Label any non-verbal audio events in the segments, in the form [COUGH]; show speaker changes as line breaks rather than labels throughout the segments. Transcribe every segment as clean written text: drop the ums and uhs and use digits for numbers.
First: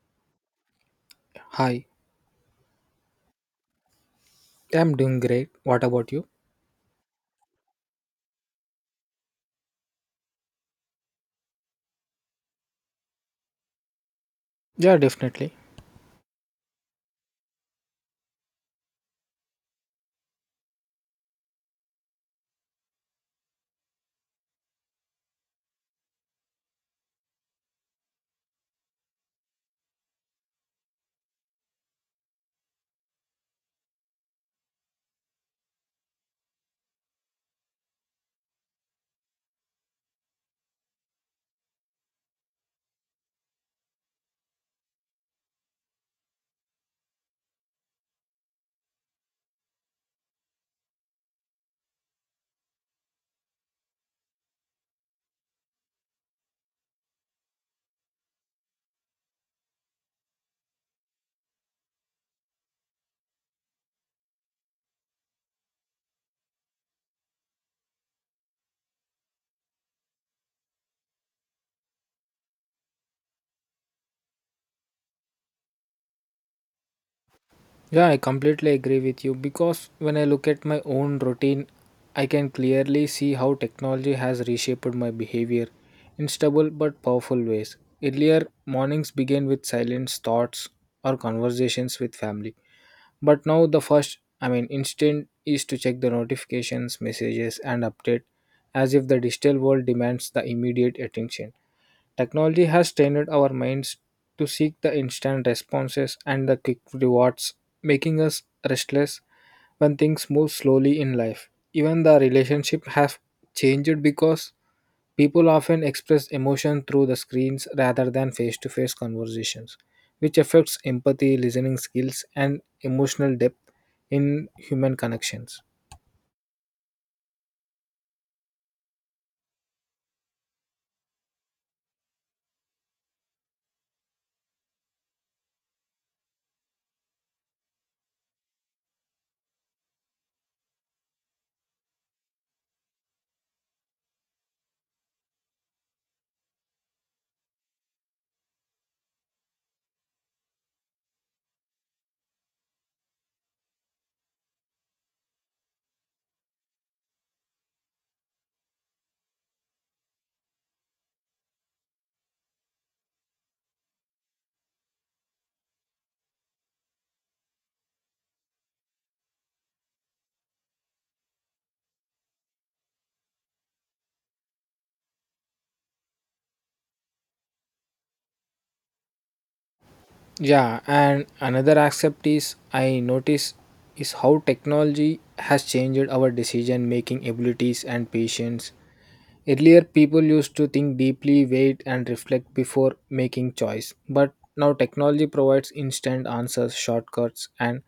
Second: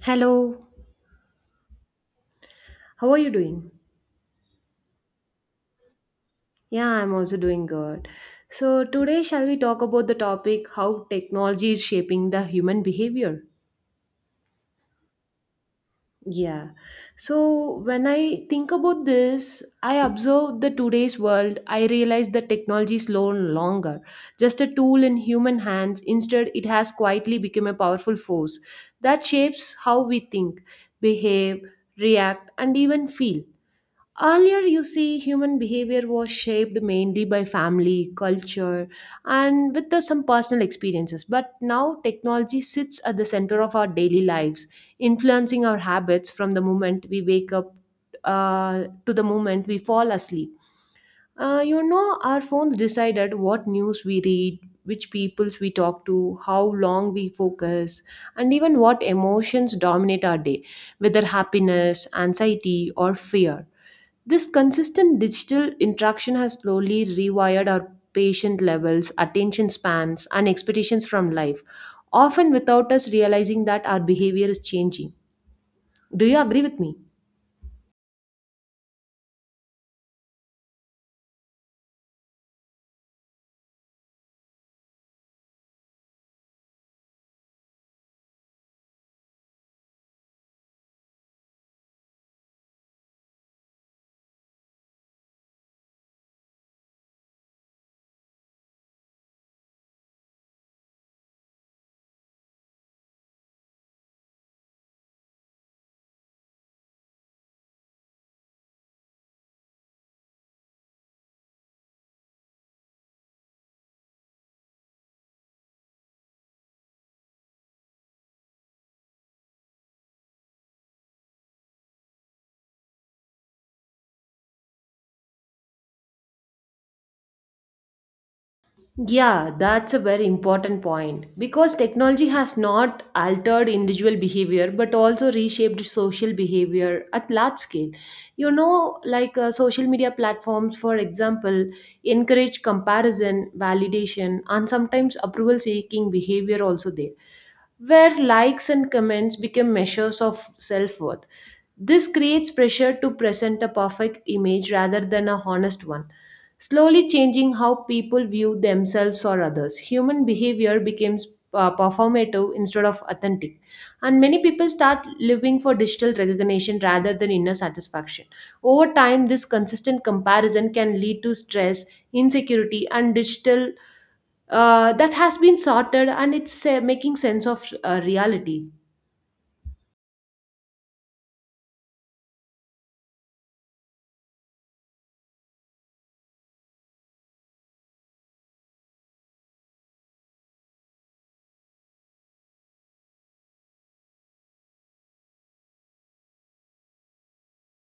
Hello,
Hi,
how are you doing?
I'm doing great. What about you?
Yeah, I'm also doing good. So, today, shall we talk about the topic how technology is shaping the human behavior?
Yeah, definitely.
Yeah. So, when I think about this, I observe the today's world, I realize that technology is no longer just a tool in human hands. Instead, it has quietly become a powerful force that shapes how we think, behave, react, and even feel. Earlier, you see, human behavior was shaped mainly by family, culture, and with the, some personal experiences. But now, technology sits at the center of our daily lives, influencing our habits from the moment we wake up to the moment we fall asleep. Our phones decided what news we read, which peoples we talk to, how long we focus, and even what emotions dominate our day, whether happiness, anxiety, or fear. This consistent digital interaction has slowly rewired our patient levels, attention spans, and expectations from life, often without us realizing that our behavior is changing. Do you agree with me?
Yeah, I completely agree with you because when I look at my own routine, I can clearly see how technology has reshaped my behavior in stubble but powerful ways. Earlier, mornings began with silent thoughts or conversations with family. But now the first, I mean, instinct is to check the notifications, messages, and update as if the digital world demands the immediate attention. Technology has trained our minds to seek the instant responses and the quick rewards, making us restless when things move slowly in life. Even the relationship have changed because people often express emotion through the screens rather than face to face conversations, which affects empathy, listening skills, and emotional depth in human connections.
Yeah, that's a very important point because technology has not altered individual behavior but also reshaped social behavior at large scale. You know, like social media platforms, for example, encourage comparison, validation, and sometimes approval seeking behavior also there where likes and comments become measures of self worth. This creates pressure to present a perfect image rather than a honest one, slowly changing how people view themselves or others. Human behavior becomes performative instead of authentic, and many people start living for digital recognition rather than inner satisfaction. Over time, this consistent comparison can lead to stress, insecurity, and digital that has been sorted and it's making sense of reality.
Yeah, and another aspect is I notice is how technology has changed our decision making abilities and patience. Earlier, people used to think deeply, wait, and reflect before making choice. But now, technology provides instant answers, shortcuts, and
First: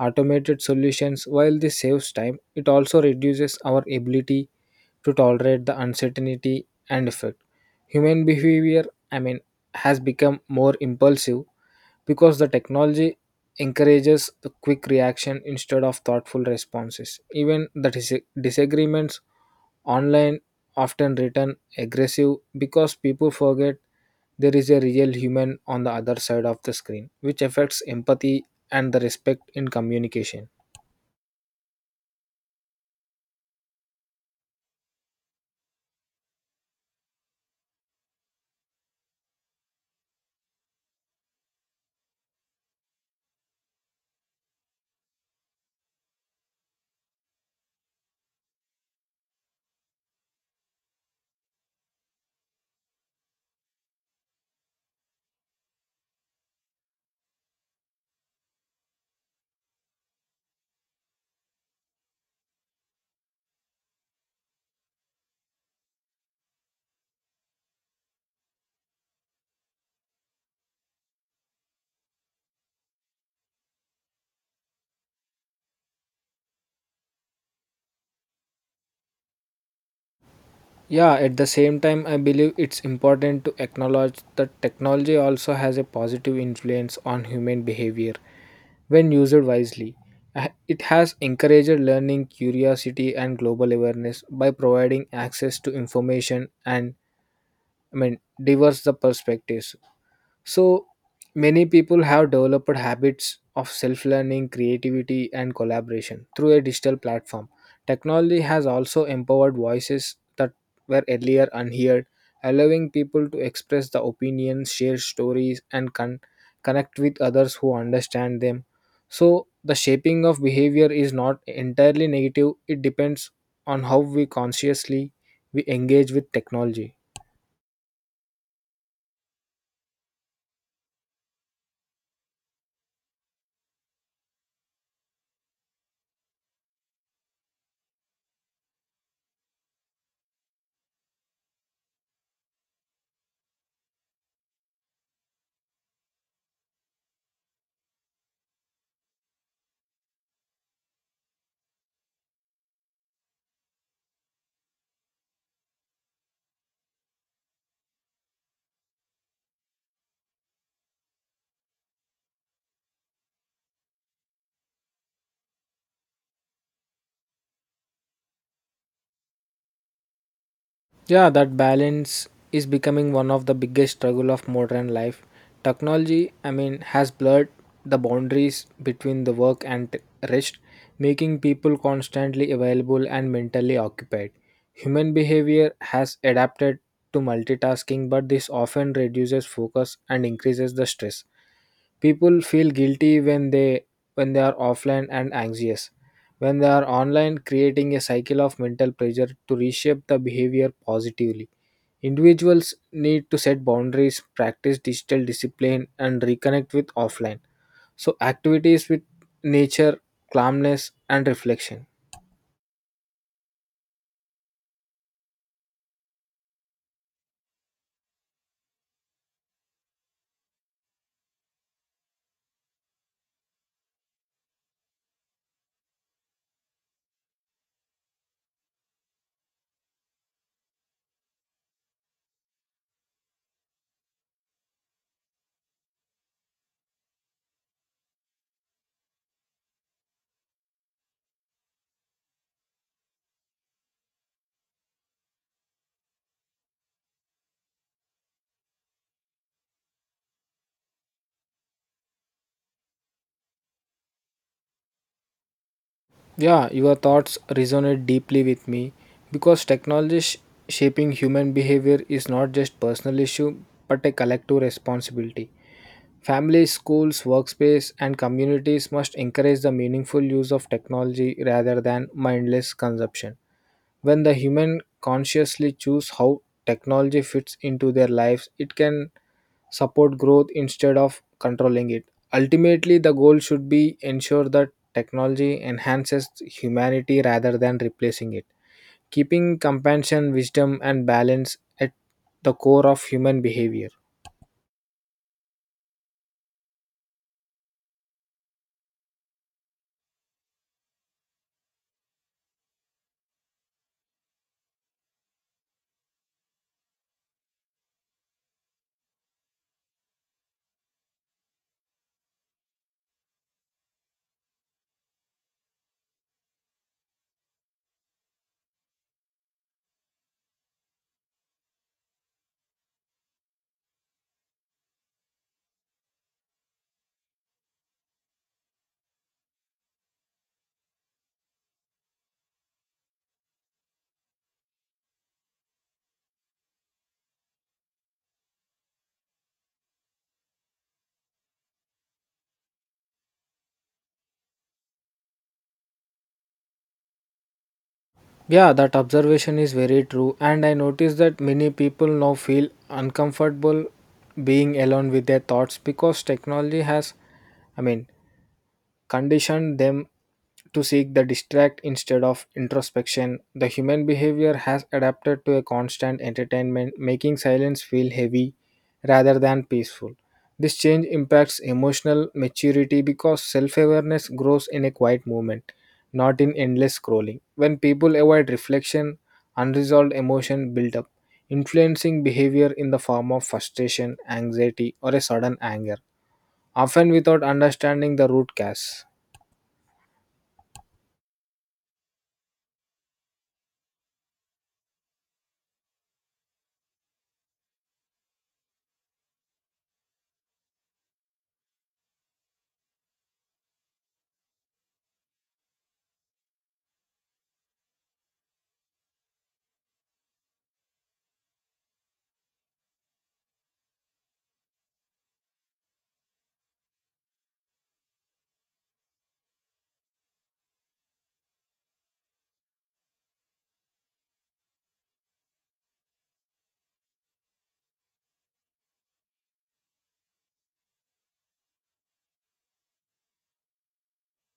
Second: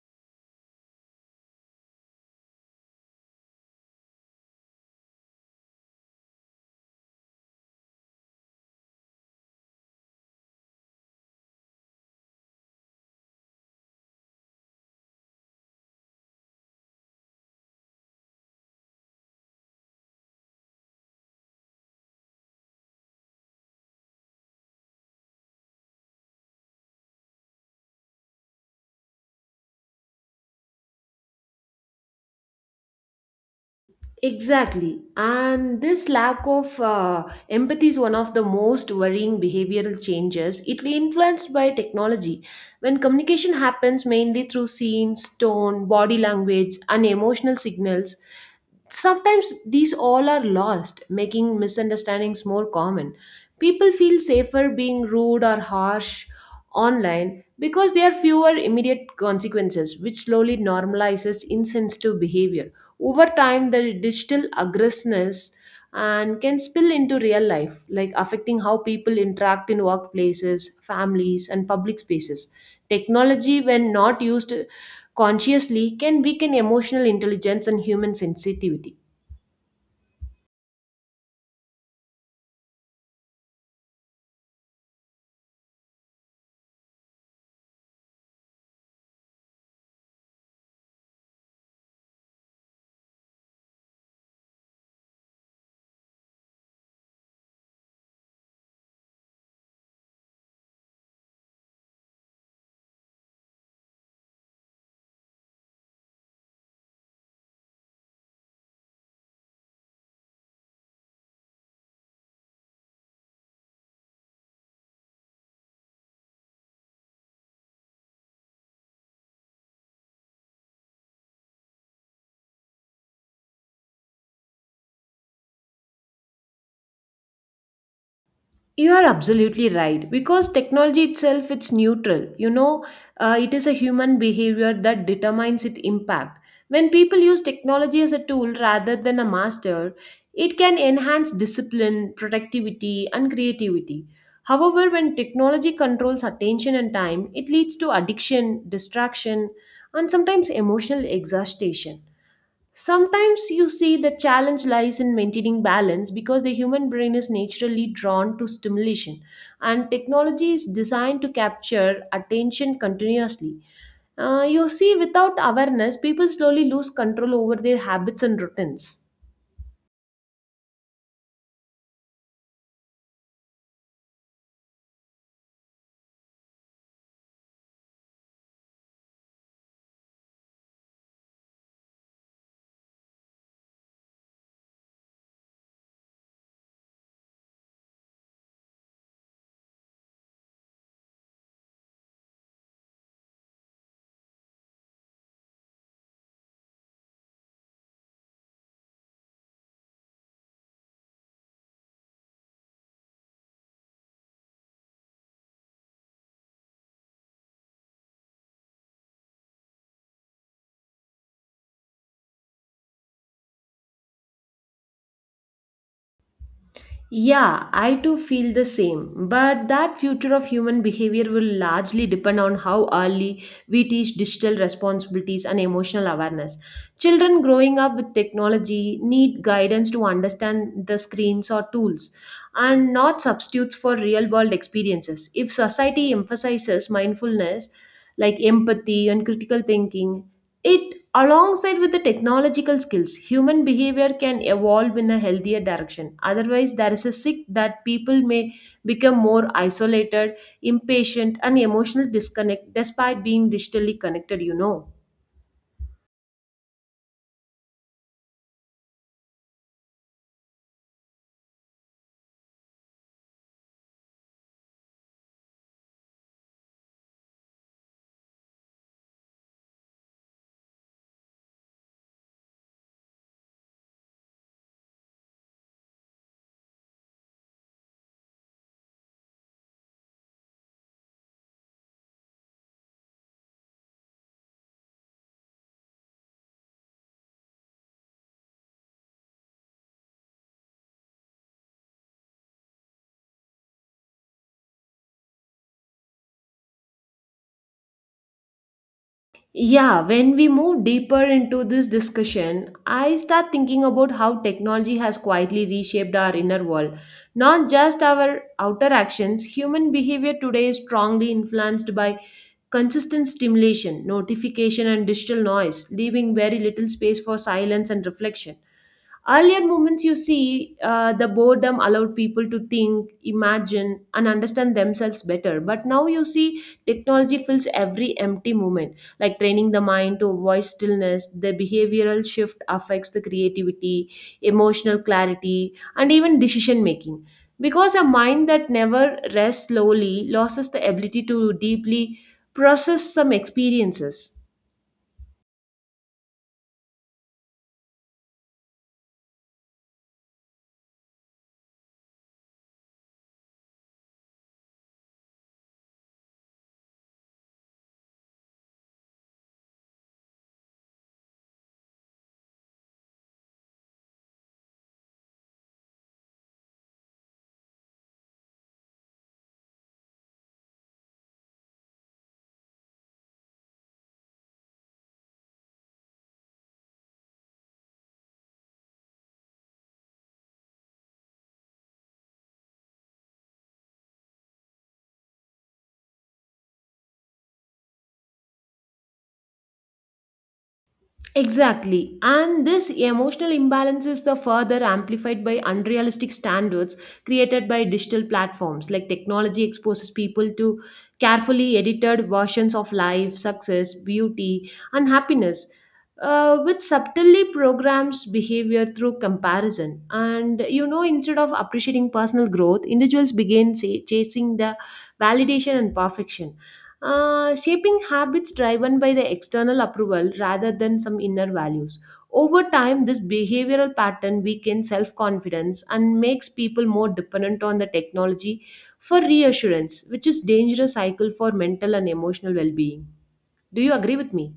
automated solutions. While this saves time, it also reduces our ability to tolerate the uncertainty and effect. Human behavior, I mean, has become more impulsive because the technology encourages the quick reaction instead of thoughtful responses. Even the disagreements online often written aggressive because people forget there is a real human on the other side of the screen, which affects empathy and the respect in communication.
Exactly. And this lack of empathy is one of the most worrying behavioral changes. It influenced by technology. When communication happens mainly through scenes, tone, body language, and emotional signals, sometimes these all are lost, making misunderstandings more common. People feel safer being rude or harsh online because there are fewer immediate consequences, which slowly normalizes insensitive behavior. Over time, the digital aggressiveness and can spill into real life, like affecting how people interact in workplaces, families, and public spaces. Technology, when not used consciously, can weaken emotional intelligence and human sensitivity.
Yeah, at the same time, I believe it's important to acknowledge that technology also has a positive influence on human behavior when used wisely. It has encouraged learning, curiosity, and global awareness by providing access to information and, I mean, diverse the perspectives. So many people have developed habits of self learning, creativity, and collaboration through a digital platform. Technology has also empowered voices that were earlier unheard, allowing people to express their opinions, share stories, and connect with others who understand them. So, the shaping of behavior is not entirely negative, it depends on how we consciously we engage with technology.
You are absolutely right because technology itself it's neutral. You know, it is a human behavior that determines its impact. When people use technology as a tool rather than a master, it can enhance discipline, productivity, and creativity. However, when technology controls attention and time, it leads to addiction, distraction, and sometimes emotional exhaustion. Sometimes you see the challenge lies in maintaining balance because the human brain is naturally drawn to stimulation and technology is designed to capture attention continuously. You see, without awareness, people slowly lose control over their habits and routines.
Yeah, that balance is becoming one of the biggest struggle of modern life. Technology, I mean, has blurred the boundaries between the work and rest, making people constantly available and mentally occupied. Human behavior has adapted to multitasking, but this often reduces focus and increases the stress. People feel guilty when they are offline and anxious when they are online, creating a cycle of mental pressure to reshape the behavior positively. Individuals need to set boundaries, practice digital discipline, and reconnect with offline. So, activities with nature, calmness, and reflection.
Yeah, I too feel the same. But that future of human behavior will largely depend on how early we teach digital responsibilities and emotional awareness. Children growing up with technology need guidance to understand the screens or tools and not substitutes for real world experiences. If society emphasizes mindfulness, like empathy and critical thinking, it, alongside with the technological skills, human behavior can evolve in a healthier direction. Otherwise, there is a risk that people may become more isolated, impatient, and emotional disconnect despite being digitally connected,
Yeah, your thoughts resonate deeply with me because technology shaping human behavior is not just personal issue but a collective responsibility. Families, schools, workspace and communities must encourage the meaningful use of technology rather than mindless consumption. When the human consciously choose how technology fits into their lives, it can support growth instead of controlling it. Ultimately, the goal should be ensure that technology enhances humanity rather than replacing it, keeping compassion, wisdom, and balance at the core of human behavior.
Yeah, when we move deeper into this discussion, I start thinking about how technology has quietly reshaped our inner world. Not just our outer actions, human behavior today is strongly influenced by consistent stimulation, notification, and digital noise, leaving very little space for silence and reflection. Earlier moments, you see, the boredom allowed people to think, imagine, and understand themselves better. But now you see, technology fills every empty moment, like training the mind to avoid stillness. The behavioral shift affects the creativity, emotional clarity, and even decision making. Because a mind that never rests slowly loses the ability to deeply process some experiences.
Yeah, that observation is very true, and I notice that many people now feel uncomfortable being alone with their thoughts because technology has, I mean, conditioned them to seek the distract instead of introspection. The human behavior has adapted to a constant entertainment, making silence feel heavy rather than peaceful. This change impacts emotional maturity because self awareness grows in a quiet moment, not in endless scrolling. When people avoid reflection, unresolved emotion build up, influencing behavior in the form of frustration, anxiety, or a sudden anger, often without understanding the root cause.
Exactly. And this emotional imbalance is the further amplified by unrealistic standards created by digital platforms. Like technology exposes people to carefully edited versions of life, success, beauty, and happiness, which subtly programs behavior through comparison. And you know, instead of appreciating personal growth, individuals begin say, chasing the validation and perfection shaping habits driven by the external approval rather than some inner values. Over time, this behavioral pattern weakens self confidence and makes people more dependent on the technology for reassurance, which is dangerous cycle for mental and emotional well being. Do you agree with me?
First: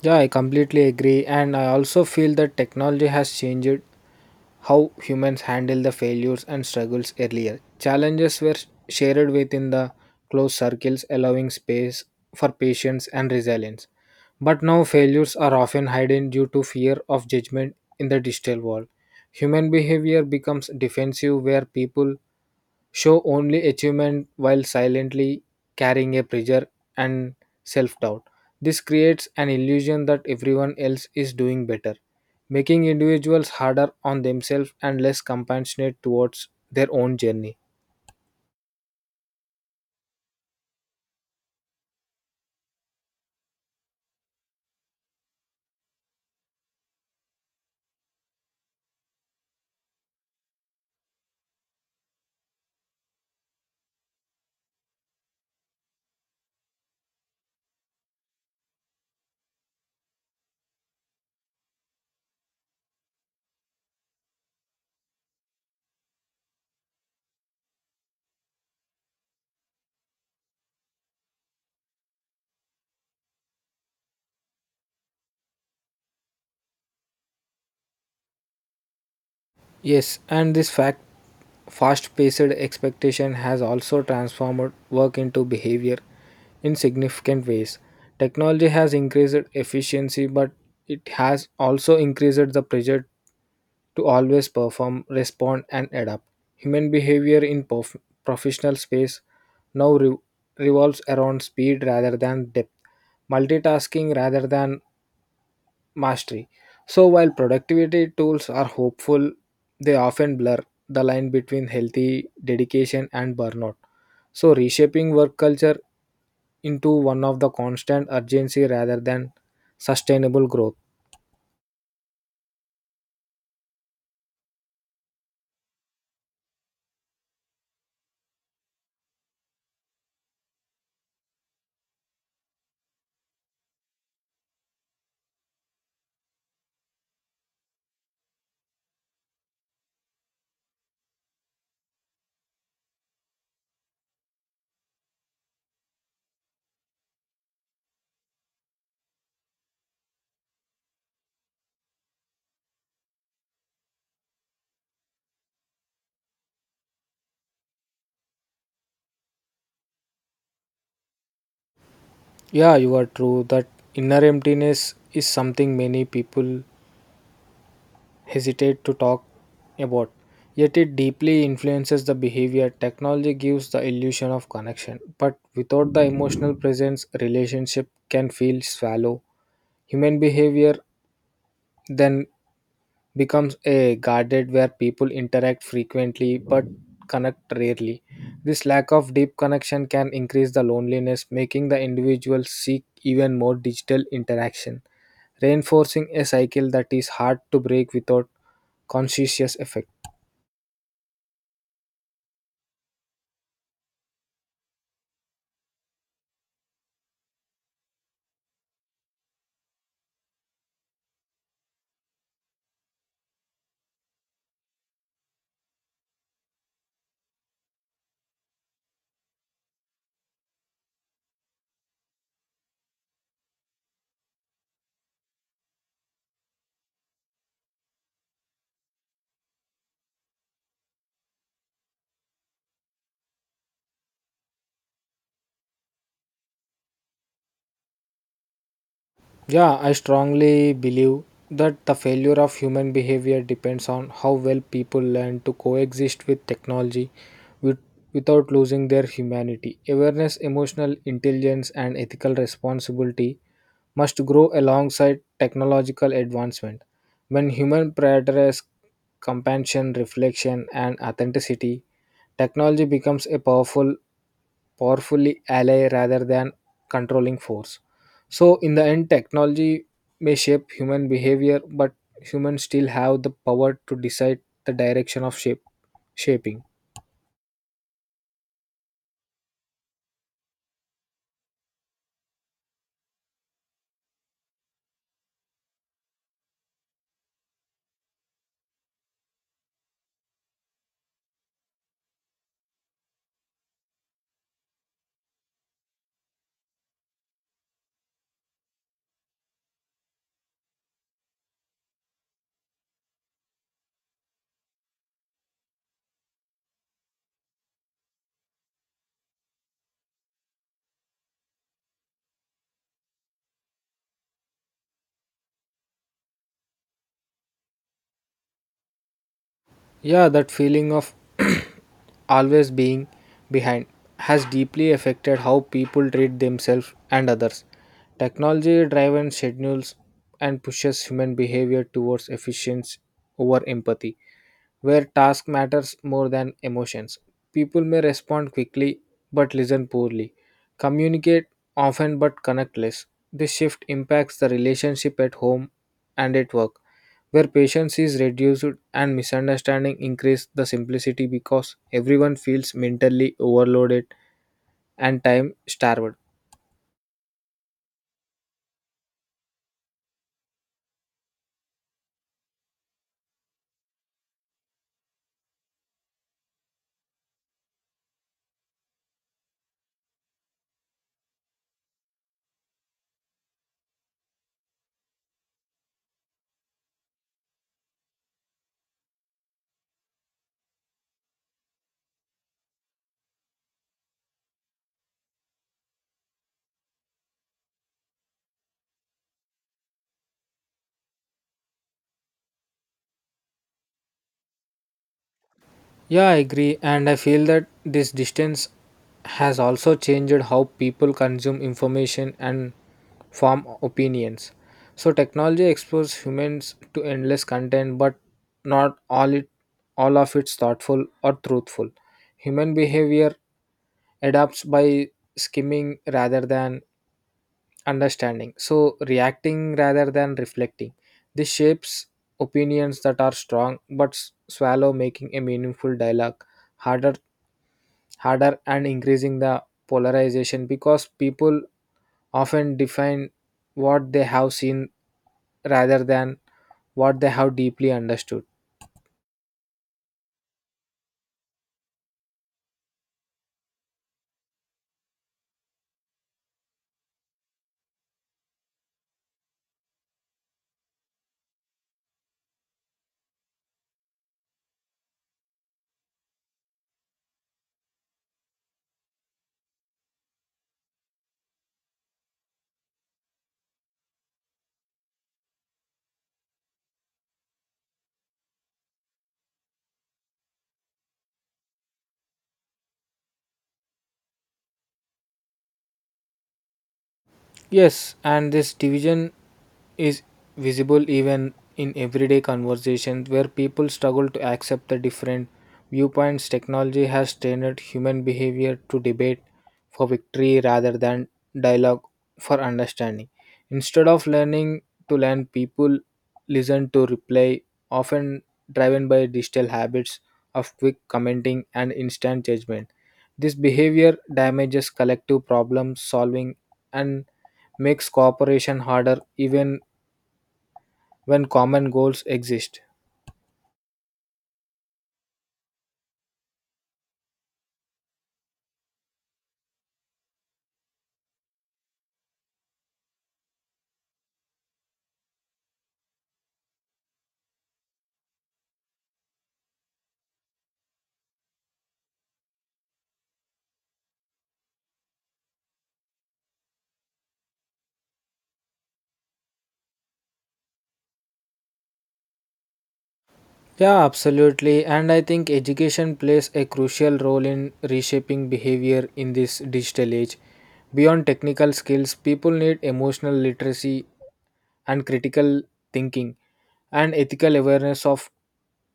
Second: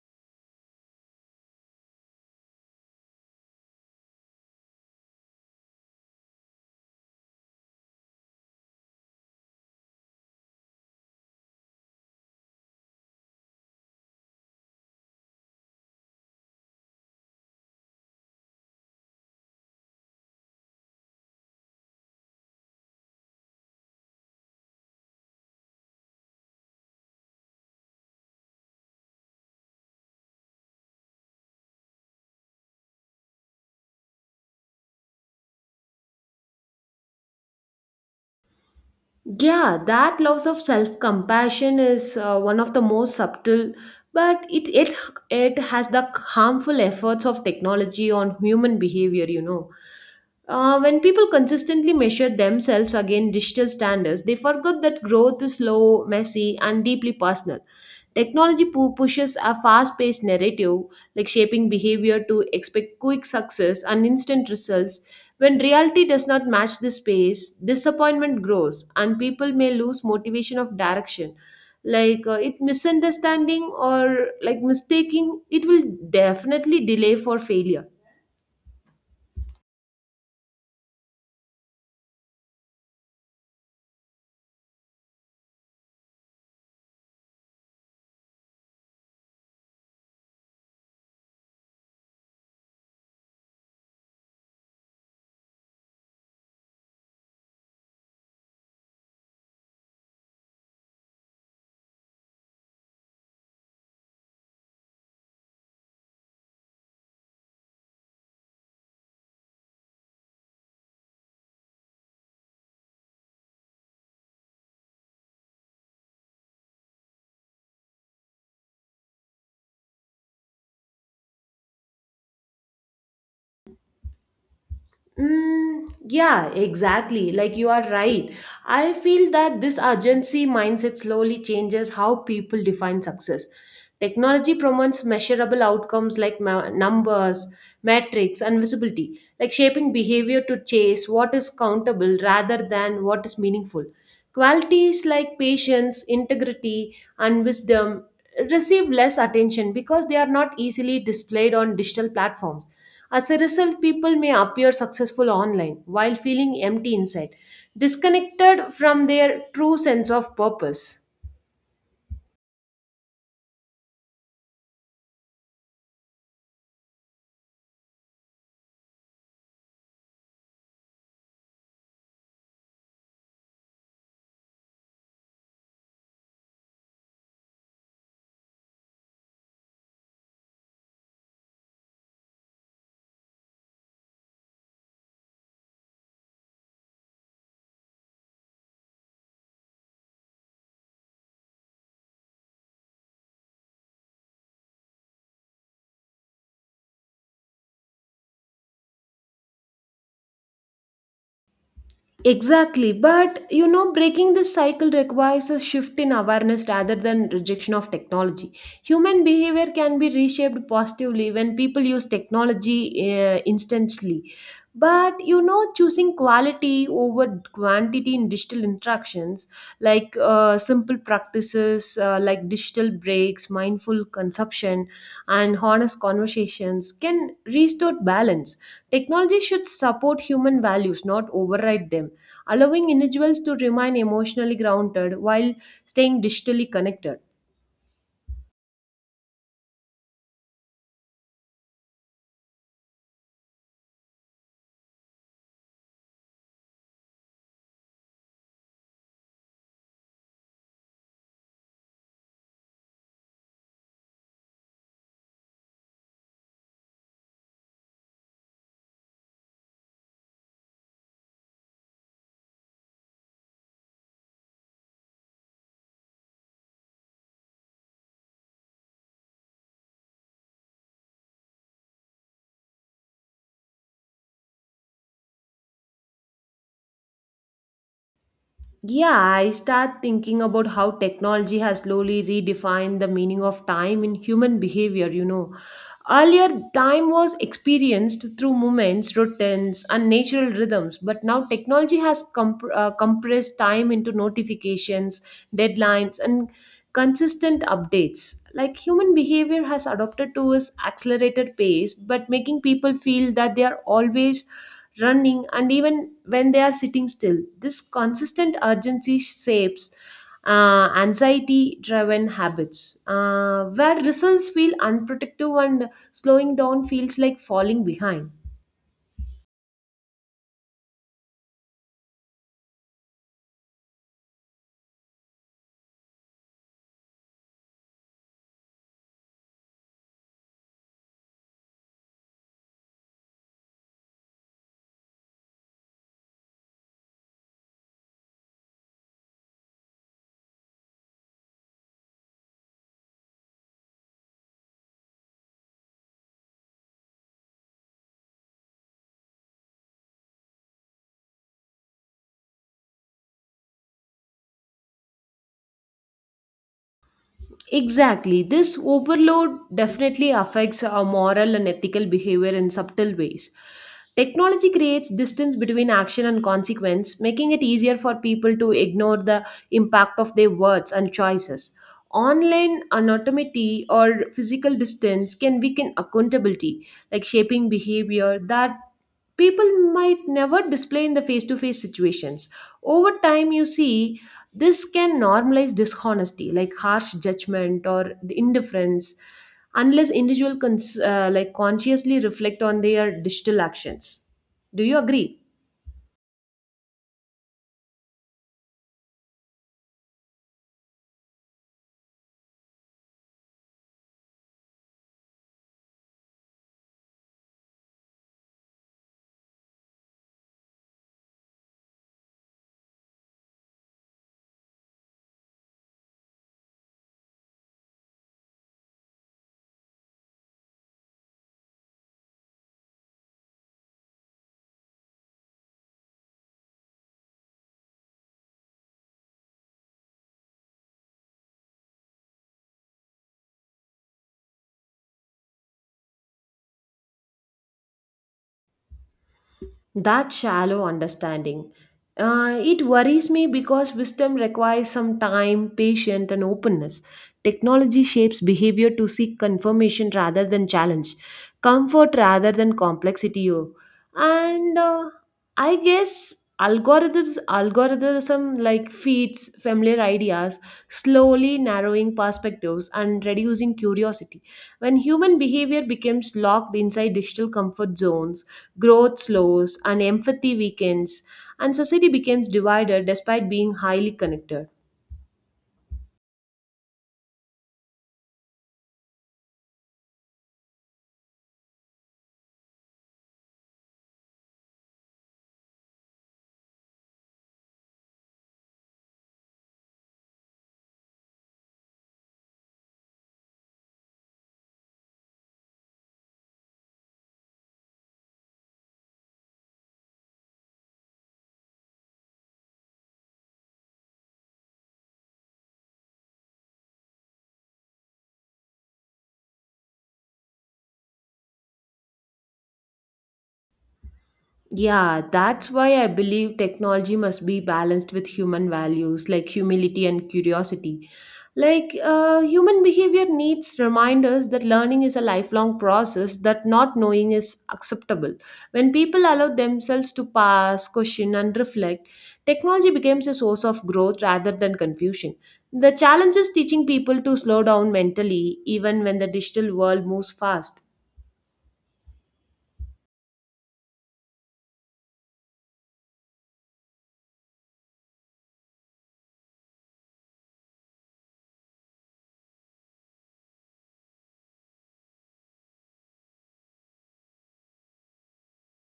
Yeah, I completely agree. And I also feel that technology has changed how humans handle the failures and struggles earlier. Challenges were shared within the closed circles, allowing space for patience and resilience. But now failures are often hidden due to fear of judgment in the digital world. Human behavior becomes defensive where people show only achievement while silently carrying a pressure and self doubt. This creates an illusion that everyone else is doing better, making individuals harder on themselves and less compassionate towards their own journey.
Yeah, that loss of self compassion is one of the most subtle, but it has the harmful efforts of technology on human behavior. You know. When people consistently measure themselves against digital standards, they forget that growth is slow, messy, and deeply personal. Technology pushes a fast paced narrative, like shaping behavior to expect quick success and instant results. When reality does not match this pace, disappointment grows, and people may lose motivation of direction. Like it misunderstanding or like mistaking, it will definitely delay for failure.
Yes, and this fact fast paced expectation has also transformed work into behavior in significant ways. Technology has increased efficiency, but it has also increased the pressure to always perform, respond, and adapt. Human behavior in professional space now revolves around speed rather than depth, multitasking rather than mastery. So, while productivity tools are hopeful, they often blur the line between healthy dedication and burnout. So, reshaping work culture into one of the constant urgency rather than sustainable growth.
Mm, yeah, exactly. Like you are right. I feel that this urgency mindset slowly changes how people define success. Technology promotes measurable outcomes like numbers, metrics, and visibility, like shaping behavior to chase what is countable rather than what is meaningful. Qualities like patience, integrity, and wisdom receive less attention because they are not easily displayed on digital platforms. As a result, people may appear successful online while feeling empty inside, disconnected from their true sense of purpose.
Yeah, you are true. That inner emptiness is something many people hesitate to talk about, yet it deeply influences the behavior. Technology gives the illusion of connection, but without the emotional presence, relationship can feel shallow. Human behavior then becomes a guarded where people interact frequently but connect rarely. This lack of deep connection can increase the loneliness, making the individual seek even more digital interaction reinforcing a cycle that is hard to break without conscious effect.
Exactly, but you know, breaking this cycle requires a shift in awareness rather than rejection of technology. Human behavior can be reshaped positively when people use technology instantly. But you know, choosing quality over quantity in digital interactions, like simple practices like digital breaks, mindful consumption, and honest conversations, can restore balance. Technology should support human values, not override them, allowing individuals to remain emotionally grounded while staying digitally connected.
Yeah, I strongly believe that the failure of human behavior depends on how well people learn to coexist with technology with, without losing their humanity. Awareness, emotional intelligence, and ethical responsibility must grow alongside technological advancement. When human prioritize compassion, reflection, and authenticity, technology becomes a powerfully ally rather than controlling force. So in the end, technology may shape human behavior, but humans still have the power to decide the direction of shape shaping.
Yeah, I start thinking about how technology has slowly redefined the meaning of time in human behavior, Earlier, time was experienced through movements, routines, and natural rhythms, but now technology has compressed time into notifications, deadlines, and consistent updates. Like human behavior has adopted to its accelerated pace, but making people feel that they are always running, and even when they are sitting still. This consistent urgency shapes anxiety driven habits, where results feel unprotective and slowing down feels like falling behind.
Yeah, that feeling of [CLEARS THROAT] always being behind has deeply affected how people treat themselves and others. Technology driven schedules and pushes human behavior towards efficiency over empathy, where task matters more than emotions. People may respond quickly but listen poorly, communicate often but connect less. This shift impacts the relationship at home and at work, where patience is reduced and misunderstanding increase the simplicity because everyone feels mentally overloaded and time starved.
Exactly. This overload definitely affects our moral and ethical behavior in subtle ways. Technology creates distance between action and consequence, making it easier for people to ignore the impact of their words and choices. Online anonymity or physical distance can weaken accountability, like shaping behavior that people might never display in the face to face situations. Over time, you see this can normalize dishonesty, like harsh judgment or indifference, unless individual like consciously reflect on their digital actions. Do you agree?
Yeah, I agree. And I feel that this distance has also changed how people consume information and form opinions. So technology exposes humans to endless content, but not all it all of it's thoughtful or truthful. Human behavior adapts by skimming rather than understanding. So reacting rather than reflecting. This shapes opinions that are strong but swallow, making a meaningful dialogue harder harder and increasing the polarization because people often define what they have seen rather than what they have deeply understood.
That shallow understanding. It worries me because wisdom requires some time, patience, and openness. Technology shapes behavior to seek confirmation rather than challenge, comfort rather than complexity. Oh. And I guess algorithm like feeds familiar ideas, slowly narrowing perspectives and reducing curiosity. When human behavior becomes locked inside digital comfort zones, growth slows, and empathy weakens, and society becomes divided despite being highly connected.
Yes, and this division is visible even in everyday conversations where people struggle to accept the different viewpoints. Technology has trained human behavior to debate for victory rather than dialogue for understanding. Instead of learning to learn, people listen to reply, often driven by digital habits of quick commenting and instant judgment. This behavior damages collective problem solving and makes cooperation harder even when common goals exist.
Yeah, that's why I believe technology must be balanced with human values like humility and curiosity. Like, human behavior needs reminders that learning is a lifelong process, that not knowing is acceptable. When people allow themselves to pass, question, and reflect, technology becomes a source of growth rather than confusion. The challenge is teaching people to slow down mentally, even when the digital world moves fast.
Yeah, absolutely. And I think education plays a crucial role in reshaping behavior in this digital age. Beyond technical skills, people need emotional literacy and critical thinking and ethical awareness of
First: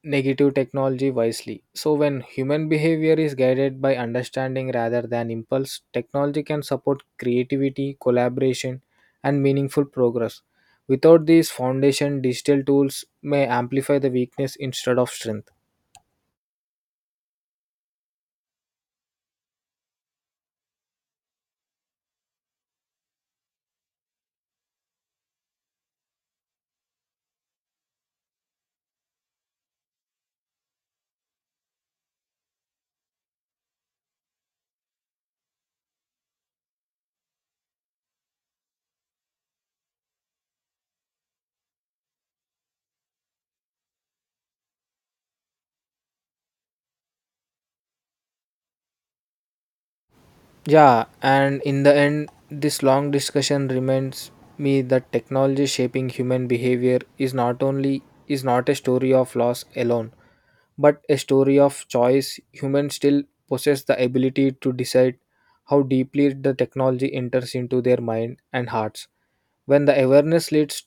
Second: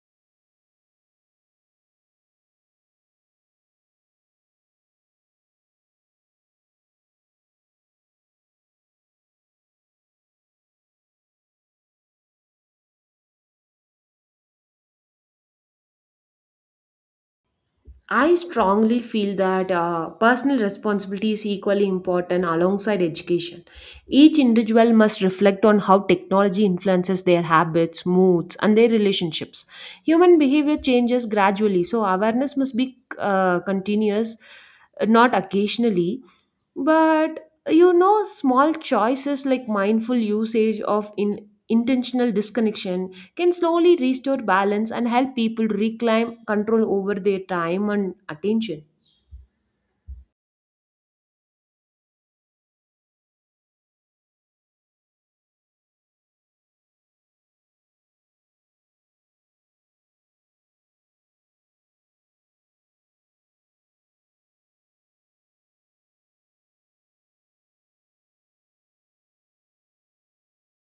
negative technology wisely. So, when human behavior is guided by understanding rather than impulse, technology can support creativity, collaboration, and meaningful progress. Without these foundation, digital tools may amplify the weakness instead of strength.
I strongly feel that personal responsibility is equally important alongside education. Each individual must reflect on how technology influences their habits, moods, and their relationships. Human behavior changes gradually, so awareness must be continuous, not occasionally. But you know, small choices like mindful usage of in intentional disconnection can slowly restore balance and help people reclaim control over their time and attention.
Yeah, and in the end, this long discussion reminds me that technology shaping human behavior is not only is not a story of loss alone but a story of choice. Humans still possess the ability to decide how deeply the technology enters into their mind and hearts. When the awareness leads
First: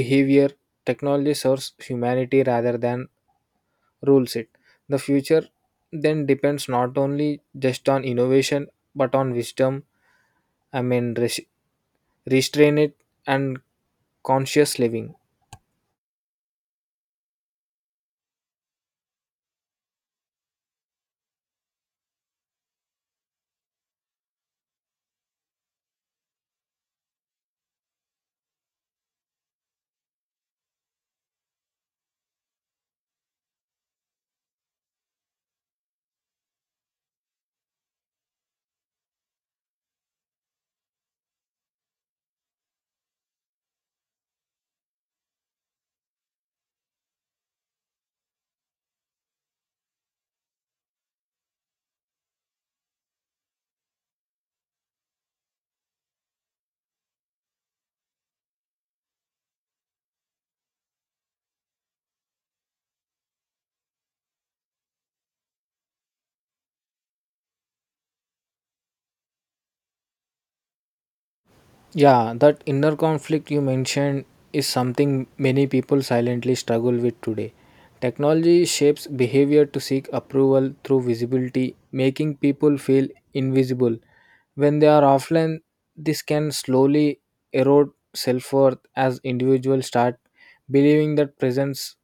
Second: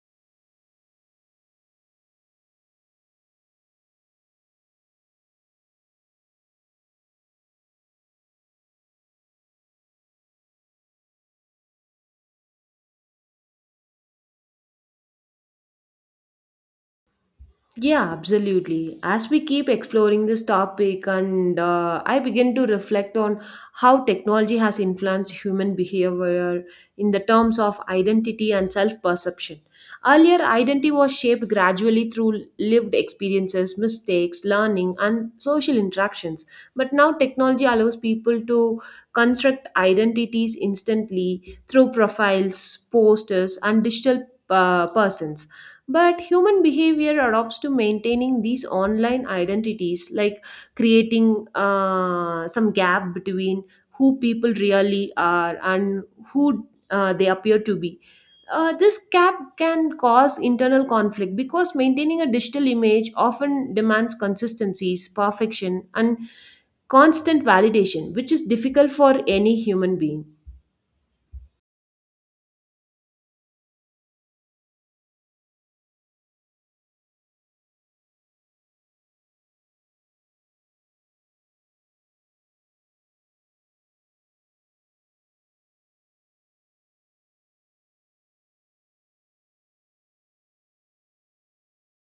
behavior, technology serves humanity rather than rules it. The future then depends not only just on innovation but on wisdom, I mean, restraint and conscious living.
Yeah, absolutely. As we keep exploring this topic, and I begin to reflect on how technology has influenced human behavior in the terms of identity and self perception. Earlier, identity was shaped gradually through lived experiences, mistakes, learning, and social interactions. But now, technology allows people to construct identities instantly through profiles, posters, and digital persons, but human behavior adopts to maintaining these online identities, like creating some gap between who people really are and who they appear to be. This gap can cause internal conflict because maintaining a digital image often demands consistencies, perfection, and constant validation, which is difficult for any human being.
Yeah, that inner conflict you mentioned is something many people silently struggle with today. Technology shapes behavior to seek approval through visibility, making people feel invisible. When they are offline, this can slowly erode self worth as individuals start believing that presence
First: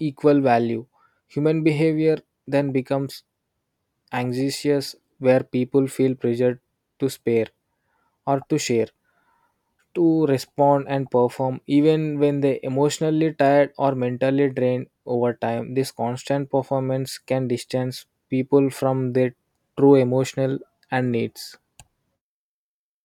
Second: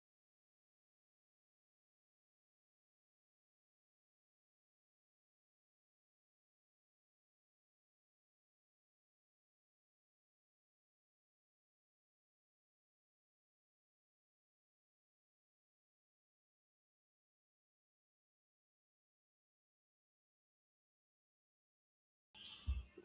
equal value. Human behavior then becomes anxious where people feel pressured to spare or to share, to respond and perform even when they emotionally tired or mentally drained over time. This constant performance can distance people from their true emotional and needs.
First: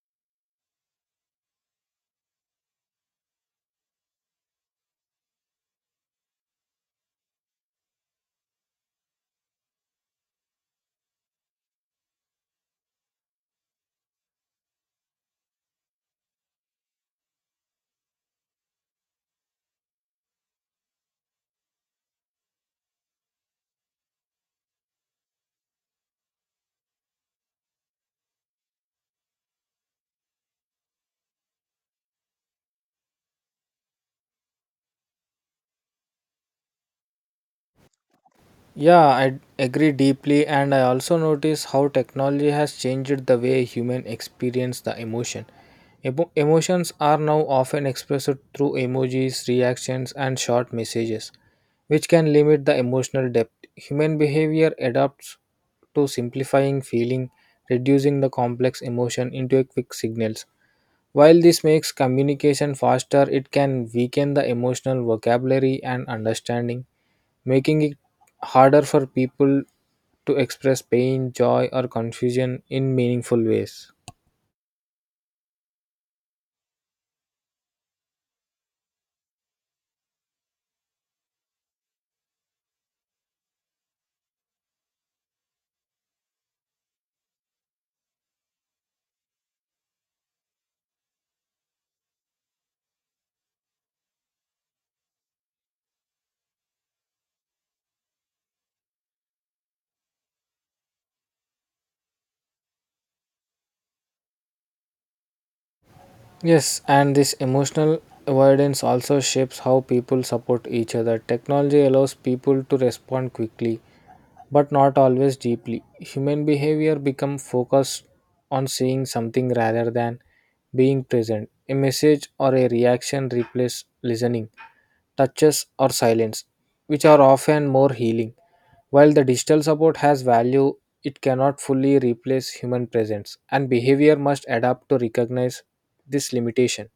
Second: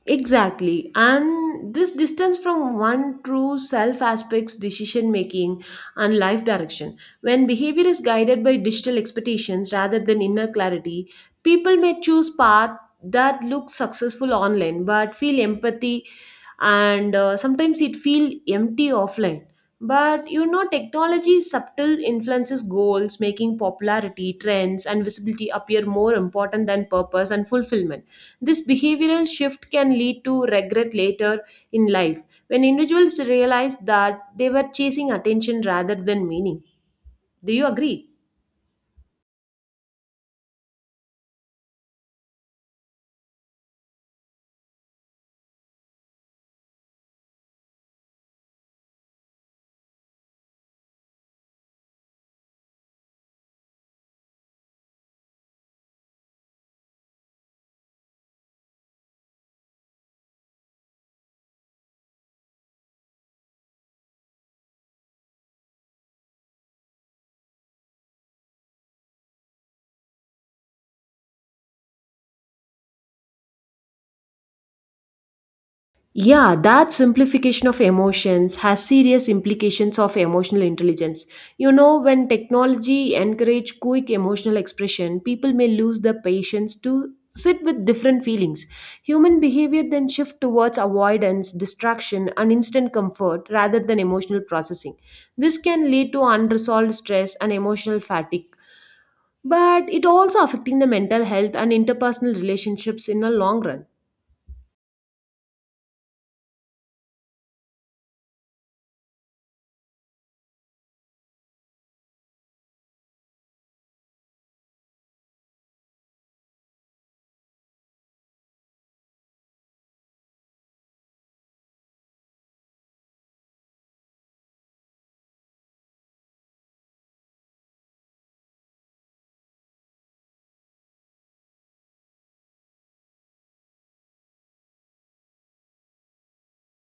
Exactly. And this distance from one true self aspects decision making and life direction. When behavior is guided by digital expectations rather than inner clarity, people may choose path that look successful online but feel empathy and sometimes it feel empty offline. But you know technology's subtle influences goals, making popularity, trends and visibility appear more important than purpose and fulfillment. This behavioral shift can lead to regret later in life when individuals realize that they were chasing attention rather than meaning. Do you agree?
Yeah, I agree deeply, and I also notice how technology has changed the way human experience the emotion. Emotions are now often expressed through emojis, reactions, and short messages, which can limit the emotional depth. Human behavior adapts to simplifying feeling, reducing the complex emotion into a quick signals. While this makes communication faster, it can weaken the emotional vocabulary and understanding, making it harder for people to express pain, joy, or confusion in meaningful ways.
Yeah, that simplification of emotions has serious implications of emotional intelligence. You know, when technology encourage quick emotional expression, people may lose the patience to sit with different feelings. Human behavior then shift towards avoidance, distraction, and instant comfort rather than emotional processing. This can lead to unresolved stress and emotional fatigue, but it also affecting the mental health and interpersonal relationships in the long run.
Yes, and this emotional avoidance also shapes how people support each other. Technology allows people to respond quickly, but not always deeply. Human behavior becomes focused on seeing something rather than being present. A message or a reaction replaces listening, touches, or silence, which are often more healing. While the digital support has value, it cannot fully replace human presence, and behavior must adapt to recognize this limitation.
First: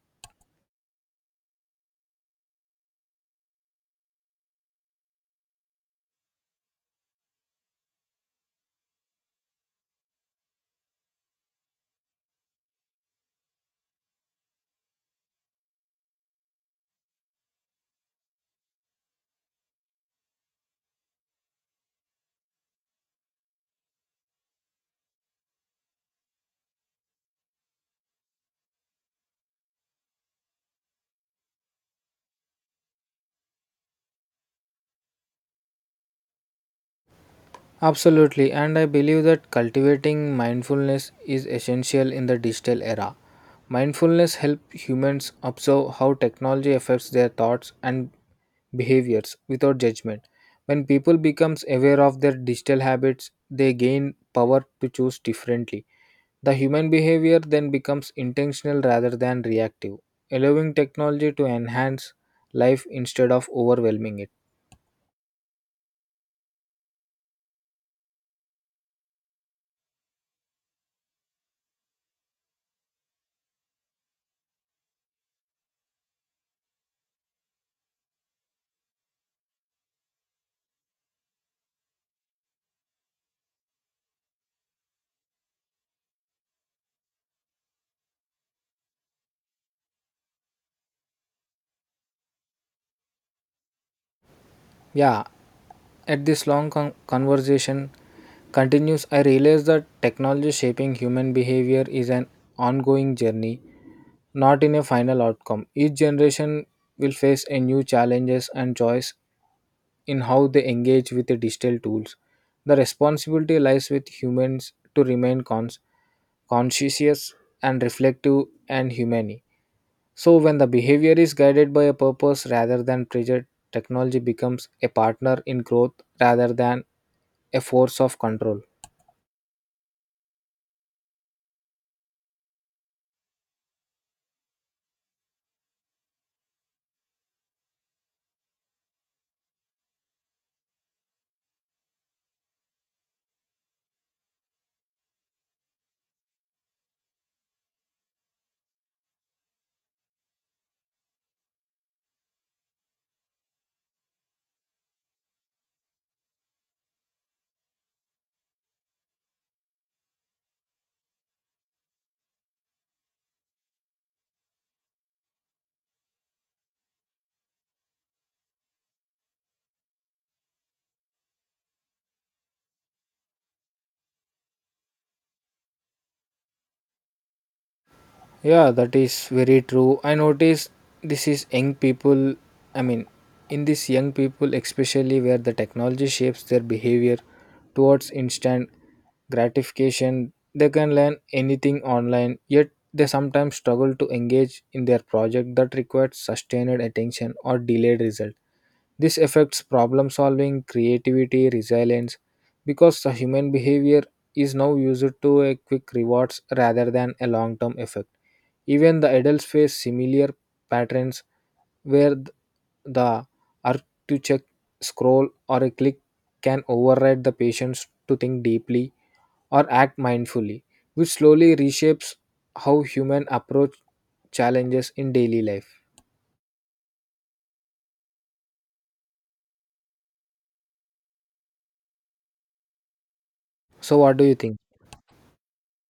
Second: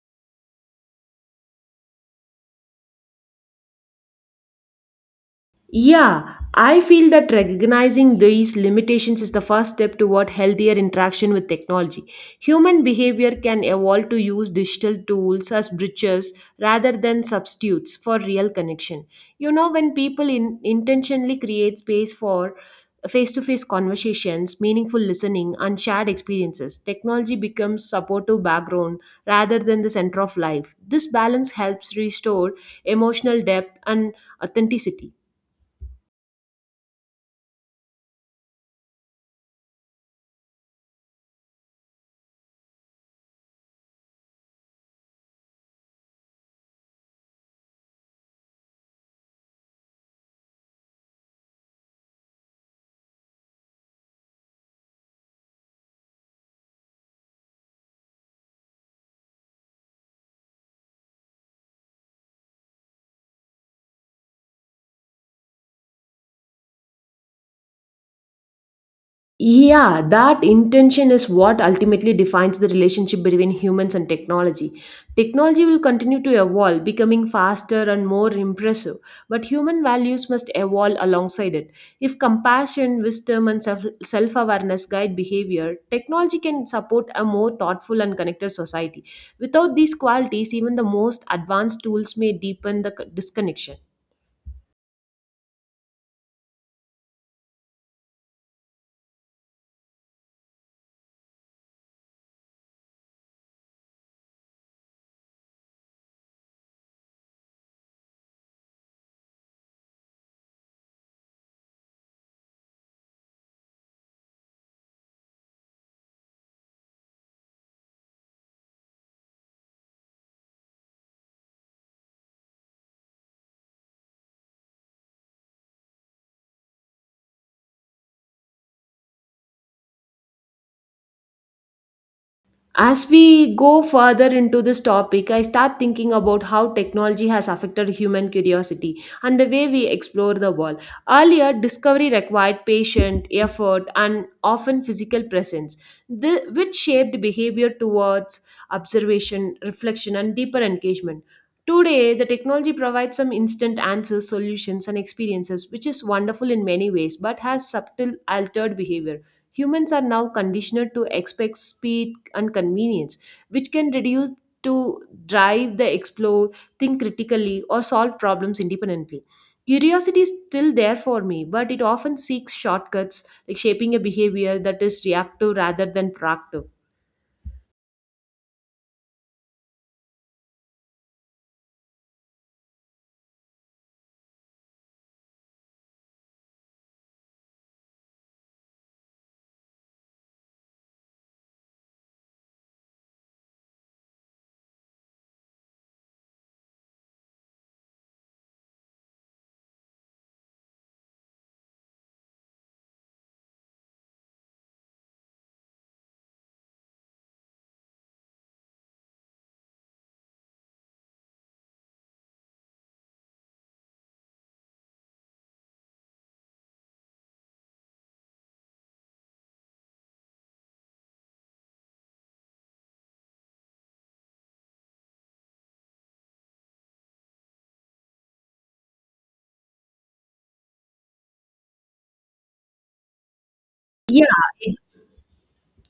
Yeah, I feel that recognizing these limitations is the first step toward healthier interaction with technology. Human behavior can evolve to use digital tools as bridges rather than substitutes for real connection. You know, when people in, intentionally create space for face to face conversations, meaningful listening, and shared experiences, technology becomes supportive background rather than the center of life. This balance helps restore emotional depth and authenticity.
Absolutely, and I believe that cultivating mindfulness is essential in the digital era. Mindfulness helps humans observe how technology affects their thoughts and behaviors without judgment. When people becomes aware of their digital habits, they gain power to choose differently. The human behavior then becomes intentional rather than reactive, allowing technology to enhance life instead of overwhelming it.
Yeah, that intention is what ultimately defines the relationship between humans and technology. Technology will continue to evolve, becoming faster and more impressive, but human values must evolve alongside it. If compassion, wisdom, and self awareness guide behavior, technology can support a more thoughtful and connected society. Without these qualities, even the most advanced tools may deepen the disconnection.
Yeah, at this long conversation continues, I realize that technology shaping human behavior is an ongoing journey, not in a final outcome. Each generation will face a new challenges and joys in how they engage with the digital tools. The responsibility lies with humans to remain conscientious and reflective and humane. So, when the behavior is guided by a purpose rather than pressure, technology becomes a partner in growth rather than a force of control.
As we go further into this topic, I start thinking about how technology has affected human curiosity and the way we explore the world. Earlier, discovery required patience, effort, and often physical presence, which shaped behavior towards observation, reflection, and deeper engagement. Today, the technology provides some instant answers, solutions, and experiences, which is wonderful in many ways but has subtle altered behavior. Humans are now conditioned to expect speed and convenience, which can reduce to drive the explore, think critically, or solve problems independently. Curiosity is still there for me, but it often seeks shortcuts, like shaping a behavior that is reactive rather than proactive.
Yeah, that is very true. I notice this is young people. I mean, in this young people, especially where the technology shapes their behavior towards instant gratification, they can learn anything online, yet they sometimes struggle to engage in their project that requires sustained attention or delayed result. This affects problem solving, creativity, resilience, because the human behavior is now used to a quick rewards rather than a long term effect. Even the adults face similar patterns where the urge to check, scroll, or a click can override the patience to think deeply or act mindfully, which slowly reshapes how human approach challenges in daily life. So, what do
Yeah,
you think?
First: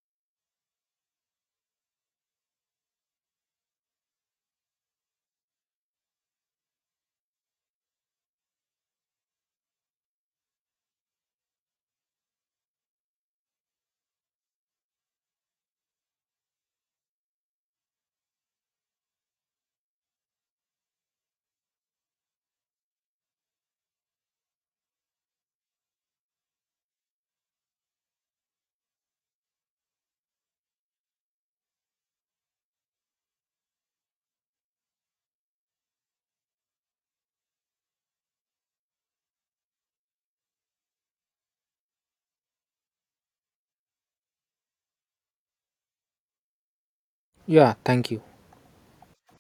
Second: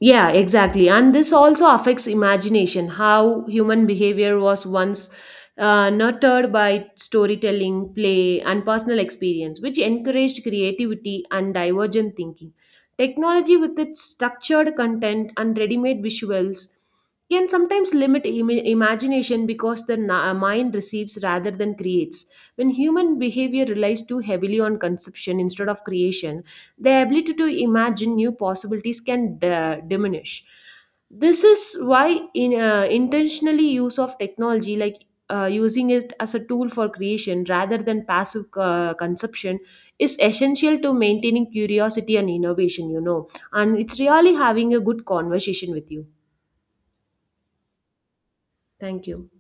Yeah, exactly. And this also affects imagination, how human behavior was once nurtured by storytelling, play, and personal experience, which encouraged creativity and divergent thinking. Technology, with its structured content and ready made visuals, can sometimes limit imagination because the mind receives rather than creates. When human behavior relies too heavily on conception instead of creation, their ability to imagine new possibilities can diminish. This is why in intentionally use of technology like using it as a tool for creation rather than passive consumption is essential to maintaining curiosity and innovation, you know. And it's really having a good conversation with you.
Yeah, thank you.
Thank you.